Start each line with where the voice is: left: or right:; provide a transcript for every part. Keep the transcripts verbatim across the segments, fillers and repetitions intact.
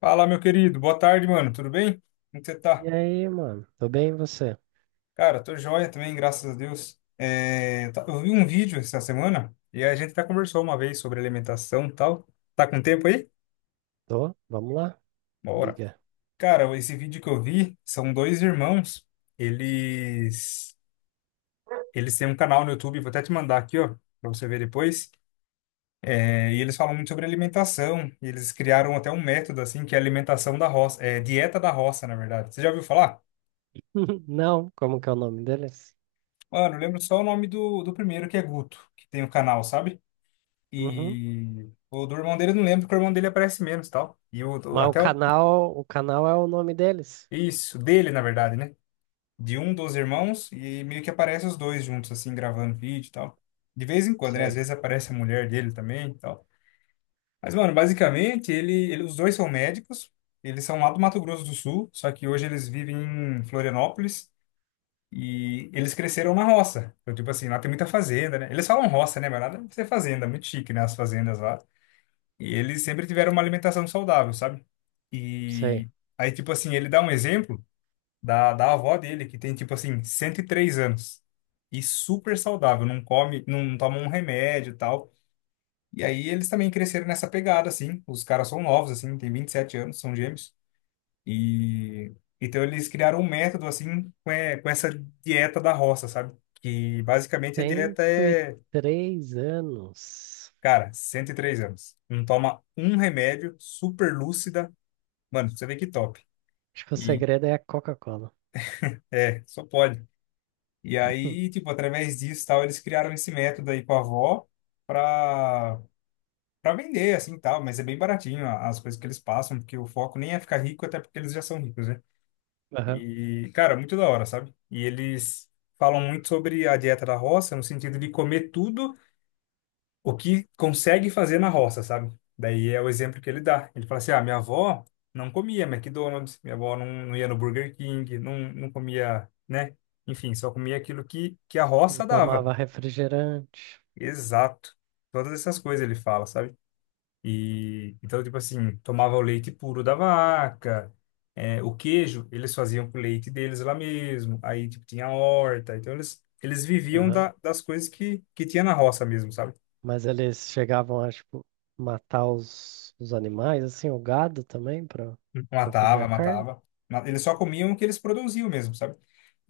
left: Fala, meu querido. Boa tarde, mano. Tudo bem? Como que você tá?
right: E aí, mano? Tô bem, e você?
left: Cara, tô joia também, graças a Deus. É, tá- eu vi um vídeo essa semana e a gente até conversou uma vez sobre alimentação e tal. Tá com tempo aí?
right: Tô? Vamos lá?
left: Bora.
right: Liga.
left: Cara, esse vídeo que eu vi são dois irmãos. Eles eles têm um canal no YouTube, vou até te mandar aqui, ó, pra você ver depois. É, e eles falam muito sobre alimentação. E eles criaram até um método assim que é alimentação da roça, é dieta da roça, na verdade. Você já ouviu falar?
right: Não, como que é o nome deles?
left: Mano, eu lembro só o nome do, do primeiro, que é Guto, que tem o canal, sabe?
right: Uhum.
left: E o do irmão dele eu não lembro, porque o irmão dele aparece menos, e tal. E o do-
right: Mas o
left: até o-
right: canal, o canal é o nome deles?
left: isso, dele, na verdade, né? De um dos irmãos, e meio que aparece os dois juntos, assim, gravando vídeo e tal. De vez em quando, né? Às
right: Sei,
left: vezes aparece a mulher dele também e tal. Mas, mano, basicamente, ele, ele, os dois são médicos, eles são lá do Mato Grosso do Sul, só que hoje eles vivem em Florianópolis. E eles cresceram na roça. Então, tipo assim, lá tem muita fazenda, né? Eles falam roça, né? Mas nada de ser fazenda, é muito chique, né? As fazendas lá. E eles sempre tiveram uma alimentação saudável, sabe?
right: sei.
left: E aí, tipo assim, ele dá um exemplo da, da avó dele, que tem, tipo assim, cento e três anos. E super saudável, não come, não toma um remédio e tal. E aí eles também cresceram nessa pegada, assim. Os caras são novos, assim, tem vinte e sete anos, são gêmeos. E então eles criaram um método assim com, é- com essa dieta da roça, sabe? Que basicamente a dieta
right: cento e
left: é,
right: três anos.
left: cara, cento e três anos. Não toma um remédio, super lúcida. Mano, pra você vê que top.
right: Acho que o
left: E
right: segredo é a Coca-Cola.
left: é, só pode. E
right: Hum.
left: aí, tipo, através disso, tal, eles criaram esse método aí com a avó pra para vender assim, tal, mas é bem baratinho a- as coisas que eles passam, porque o foco nem é ficar rico, até porque eles já são ricos, né?
right: Aham.
left: E, cara, muito da hora, sabe? E eles falam muito sobre a dieta da roça, no sentido de comer tudo o que consegue fazer na roça, sabe? Daí é o exemplo que ele dá. Ele fala assim: ah, minha avó não comia McDonald's, minha avó não, não ia no Burger King, não, não comia, né? Enfim, só comia aquilo que, que a
right: Não
left: roça dava.
right: tomava refrigerante.
left: Exato. Todas essas coisas ele fala, sabe? E então, tipo assim, tomava o leite puro da vaca, é, o queijo eles faziam com o leite deles lá mesmo. Aí, tipo, tinha a horta. Então, eles, eles viviam
right: Aham.
left: da, das coisas que, que tinha na roça mesmo, sabe?
right: Mas eles chegavam a, tipo, matar os, os animais, assim, o gado também, pra, pra fazer a
left: Matava,
right: carne.
left: matava. Ma- Eles só comiam o que eles produziam mesmo, sabe?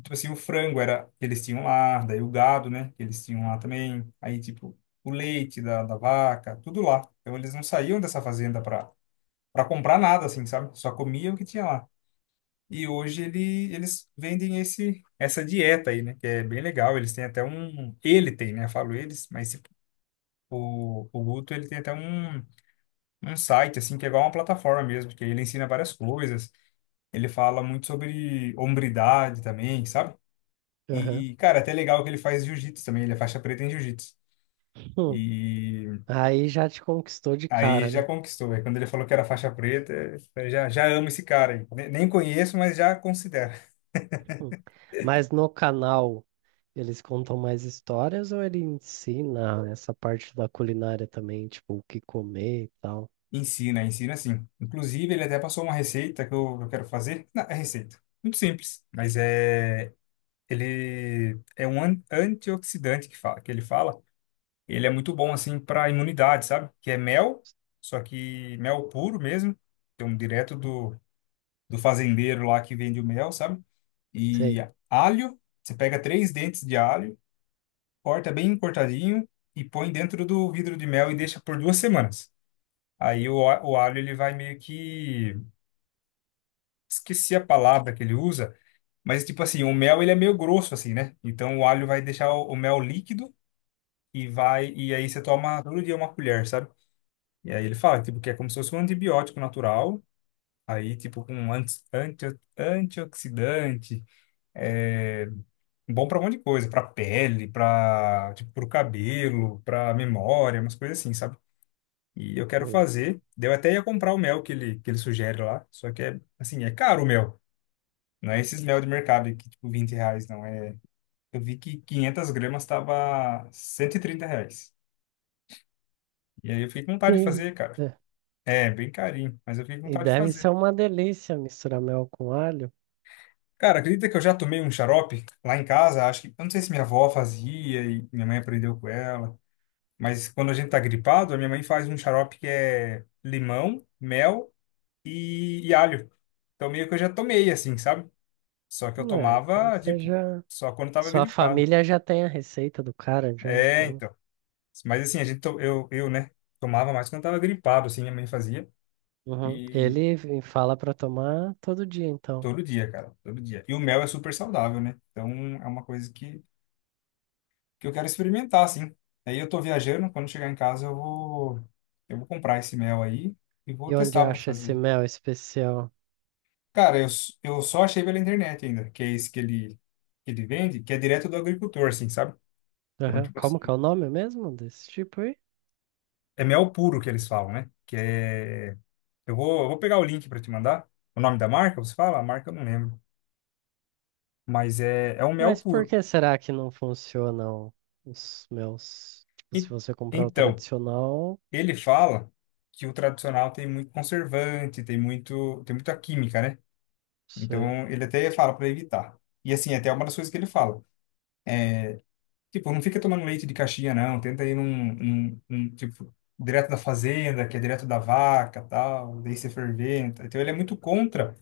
left: Tipo assim, o frango era que eles tinham lá, daí o gado, né? Que eles tinham lá também. Aí, tipo, o leite da, da vaca, tudo lá. Então, eles não saíam dessa fazenda para para comprar nada, assim, sabe? Só comiam o que tinha lá. E hoje ele, eles vendem esse, essa dieta aí, né? Que é bem legal. Eles têm até um. Ele tem, né? Eu falo eles, mas esse- o, o Guto ele tem até um, um site, assim, que é igual uma plataforma mesmo, que ele ensina várias coisas. Ele fala muito sobre hombridade também, sabe?
right: Aham.
left: E, cara, até legal que ele faz jiu-jitsu também. Ele é faixa preta em jiu-jitsu.
right: Hum.
left: E
right: Aí já te conquistou de
left: aí
right: cara,
left: já
right: né?
left: conquistou. Aí quando ele falou que era faixa preta, eu falei, já, já amo esse cara aí. Ne- Nem conheço, mas já considero.
right: Hum. Mas no canal eles contam mais histórias ou ele ensina essa parte da culinária também, tipo, o que comer e tal?
left: Ensina, ensina sim. Inclusive, ele até passou uma receita que eu, eu quero fazer. Não, é receita. Muito simples, mas é ele é um an- antioxidante que fala, que ele fala. Ele é muito bom assim para imunidade, sabe? Que é mel, só que mel puro mesmo. Tem um direto do, do fazendeiro lá que vende o mel, sabe? E
right: Sei.
left: alho, você pega três dentes de alho, corta bem cortadinho e põe dentro do vidro de mel e deixa por duas semanas. Aí o, a- o alho ele vai meio que esqueci a palavra que ele usa, mas tipo assim, o mel ele é meio grosso assim, né? Então o alho vai deixar o, o mel líquido e vai e aí você toma todo dia uma colher, sabe? E aí ele fala tipo que é como se fosse um antibiótico natural, aí tipo com um anti, anti, antioxidante, é bom para um monte de coisa, para pele, para tipo pro cabelo, para memória, umas coisas assim, sabe? E eu quero
right: Hum.
left: fazer. Daí eu até ia comprar o mel que ele, que ele sugere lá, só que é assim, é caro o mel. Não é esses mel de mercado aí que, tipo, vinte reais, não. É... Eu vi que 500 gramas tava cento e trinta reais. E aí eu fiquei com vontade de fazer, cara.
right: É.
left: É, bem carinho, mas eu fiquei com
right: E
left: vontade de
right: deve ser
left: fazer.
right: uma delícia misturar mel com alho.
left: Cara, acredita que eu já tomei um xarope lá em casa? Acho que, eu não sei se minha avó fazia e minha mãe aprendeu com ela. Mas quando a gente tá gripado, a minha mãe faz um xarope que é limão, mel e, e alho. Então meio que eu já tomei, assim, sabe? Só que eu
right: Né? Então
left: tomava,
right: você
left: tipo,
right: já.
left: só quando tava
right: Sua
left: gripado.
right: família já tem a receita do cara, já,
left: É,
right: então.
left: então. Mas assim, a gente, to- eu, eu, né, tomava mais quando tava gripado, assim, minha mãe fazia.
right: Uhum.
left: E
right: Ele vem- fala pra tomar todo dia, então.
left: todo dia, cara, todo dia. E o mel é super saudável, né? Então é uma coisa que, que eu quero experimentar, assim. Aí eu tô viajando, quando chegar em casa eu vou, eu vou comprar esse mel aí e vou
right: E onde
left: testar para
right: acha esse
left: fazer.
right: mel especial?
left: Cara, eu, s- eu só achei pela internet ainda, que é esse que ele, que ele vende, que é direto do agricultor, assim, sabe? Então,
right: Aham.
left: tipo assim,
right: Como que é o nome mesmo desse tipo aí?
left: é mel puro que eles falam, né? Que é... Eu vou, eu vou pegar o link para te mandar. O nome da marca, você fala? A marca eu não lembro, mas é, é um mel
right: Mas por
left: puro.
right: que será que não funcionam os meus? Tipo, se
left: E,
right: você comprar o
left: então,
right: tradicional,
left: ele fala que o tradicional tem muito conservante, tem muito, tem muita química, né?
right: sei.
left: Então, ele até fala para evitar. E assim, até uma das coisas que ele fala. Tipo, não fica tomando leite de caixinha, não. Tenta ir num, num, num, tipo, direto da fazenda, que é direto da vaca, tal. Daí você ferventa. Então, ele é muito contra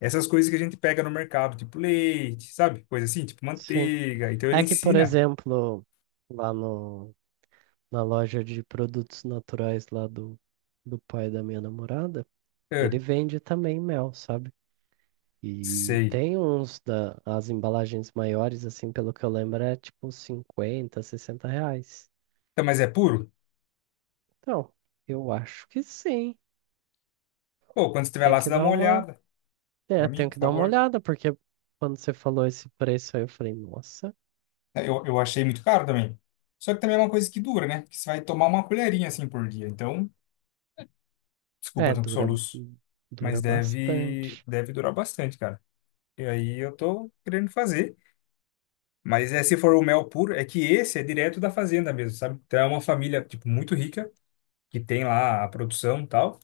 left: essas coisas que a gente pega no mercado, tipo leite, sabe? Coisa assim, tipo
right: Sim.
left: manteiga. Então, ele
right: É que, por
left: ensina.
right: exemplo, lá no, na loja de produtos naturais lá do, do pai da minha namorada,
left: Ah,
right: ele vende também mel, sabe? E
left: sei.
right: tem uns da, as embalagens maiores, assim, pelo que eu lembro, é tipo cinquenta sessenta reais.
left: Então, mas é puro?
right: Então, eu acho que sim.
left: Pô, quando você estiver
right: Tem
left: lá, você
right: que
left: dá
right: dar
left: uma
right: uma,
left: olhada pra
right: é,
left: mim,
right: tenho
left: por
right: que dar uma
left: favor.
right: olhada, porque quando você falou esse preço aí, eu falei, nossa,
left: É, Eu, eu achei muito caro também. Só que também é uma coisa que dura, né? Que você vai tomar uma colherinha assim por dia. Então, desculpa,
right: é,
left: tô com
right: dura,
left: soluço. Mas
right: dura
left: deve,
right: bastante.
left: deve durar bastante, cara. E aí eu tô querendo fazer. Mas é, se for o mel puro, é que esse é direto da fazenda mesmo, sabe? Então é uma família, tipo, muito rica, que tem lá a produção e tal.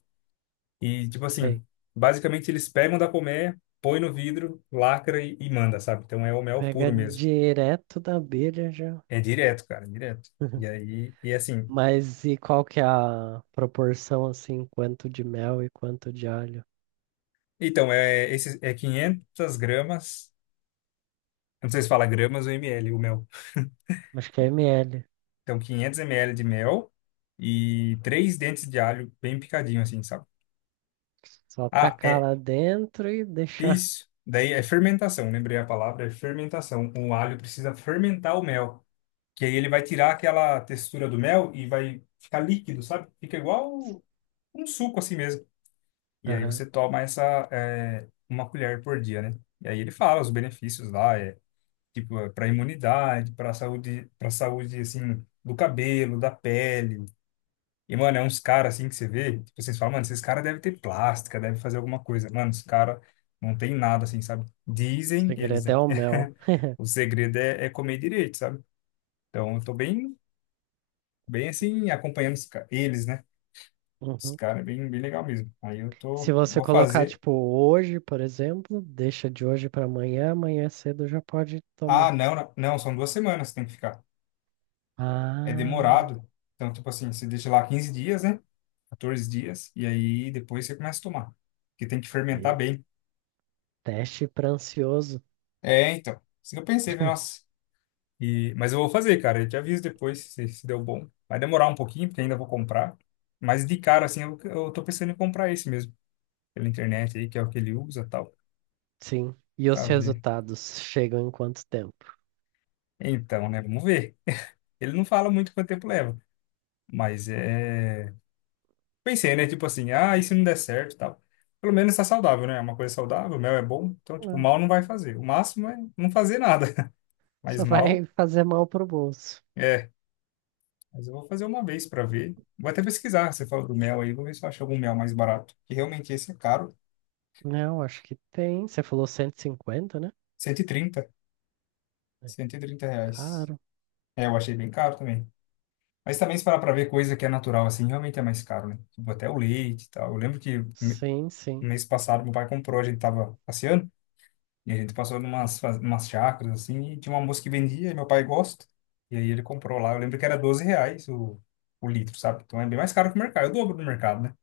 left: E, tipo
right: Isso
left: assim,
right: aí
left: basicamente eles pegam da colmeia, põe no vidro, lacra e, e manda, sabe? Então é o mel
right: pega
left: puro mesmo.
right: direto da abelha já.
left: É direto, cara, é direto. E aí, e assim,
right: Mas e qual que é a proporção, assim, quanto de mel e quanto de alho?
left: então, é, esse, é quinhentos gramas, eu não sei se fala gramas ou ml, o mel.
right: Acho que é ml.
left: Então, quinhentos ml de mel e três dentes de alho bem picadinho, assim, sabe?
right: Só
left: Ah,
right: tacar
left: é
right: lá dentro e deixar.
left: isso. Daí é fermentação, lembrei a palavra, é fermentação. O alho precisa fermentar o mel, que aí ele vai tirar aquela textura do mel e vai ficar líquido, sabe? Fica igual um suco, assim mesmo. E aí
right: Aham.
left: você toma essa, é, uma colher por dia, né? E aí ele fala os benefícios lá, é tipo é para imunidade, para saúde, para saúde assim do cabelo, da pele. E mano, é uns caras assim que você vê, tipo, vocês falam, mano, esses caras devem ter plástica, devem fazer alguma coisa. Mano, os caras não tem nada assim, sabe?
right: O
left: Dizem eles,
right: segredo
left: né?
right: é o mel.
left: O segredo é, é comer direito, sabe? Então eu tô bem, bem assim acompanhando os ca- eles, né? Os
right: Uhum.
left: caras é bem, bem legal mesmo. Aí eu
right: Se
left: tô,
right: você
left: vou
right: colocar,
left: fazer.
right: tipo, hoje, por exemplo, deixa de hoje para amanhã, amanhã cedo já pode
left: Ah,
right: tomar.
left: não, não, não, são duas semanas que tem que ficar. É
right: Ah,
left: demorado. Então, tipo assim, você deixa lá quinze dias, né? Quatorze dias, e aí depois você começa a tomar. Porque tem que fermentar
right: sei.
left: bem.
right: Teste para ansioso.
left: É, então. Isso que eu pensei, falei, nossa. E, mas eu vou fazer, cara. Eu te aviso depois se, se deu bom. Vai demorar um pouquinho, porque ainda vou comprar. Mas de cara, assim, eu, eu tô pensando em comprar esse mesmo. Pela internet aí, que é o que ele usa e tal.
right: Sim. E os
left: Pra ver.
right: resultados chegam em quanto tempo?
left: Então, né? Vamos ver. Ele não fala muito quanto tempo leva. Mas é. Pensei, né? Tipo assim, ah, e se não der certo e tal. Pelo menos tá saudável, né? É uma coisa saudável, mel é bom, então, tipo,
right: Não.
left: mal não vai fazer. O máximo é não fazer nada, mas
right: Só
left: mal
right: vai fazer mal pro bolso.
left: é. Mas eu vou fazer uma vez pra ver. Vou até pesquisar, você falou do mel aí, vou ver se eu acho algum mel mais barato. Que realmente esse é caro,
right: Não, acho que tem. Você falou cento e cinquenta, né?
left: cento cento e trinta
right: É
left: cento e trinta reais.
right: caro.
left: É, eu achei bem caro também. Mas também se parar pra ver coisa que é natural, assim, realmente é mais caro, né? Tipo, até o leite e tal. Eu lembro que no
right: Sim, sim,
left: mês passado meu pai comprou, a gente tava passeando, e a gente passou numas, fa- numas chacras, assim, e tinha uma moça que vendia, e meu pai gosta. E aí ele comprou lá. Eu lembro que era doze reais o, o litro, sabe? Então é bem mais caro que o mercado, é o dobro do mercado, né?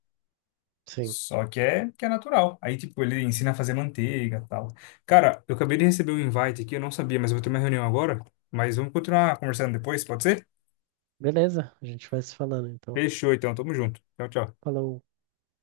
right: sim.
left: Só que é, que é natural. Aí, tipo, ele ensina a fazer manteiga e tal. Cara, eu acabei de receber um invite aqui, eu não sabia, mas eu vou ter uma reunião agora. Mas vamos continuar conversando depois, pode ser?
right: Beleza, a gente vai se falando então.
left: Fechou, então. Tamo junto. Tchau, tchau.
right: Falou.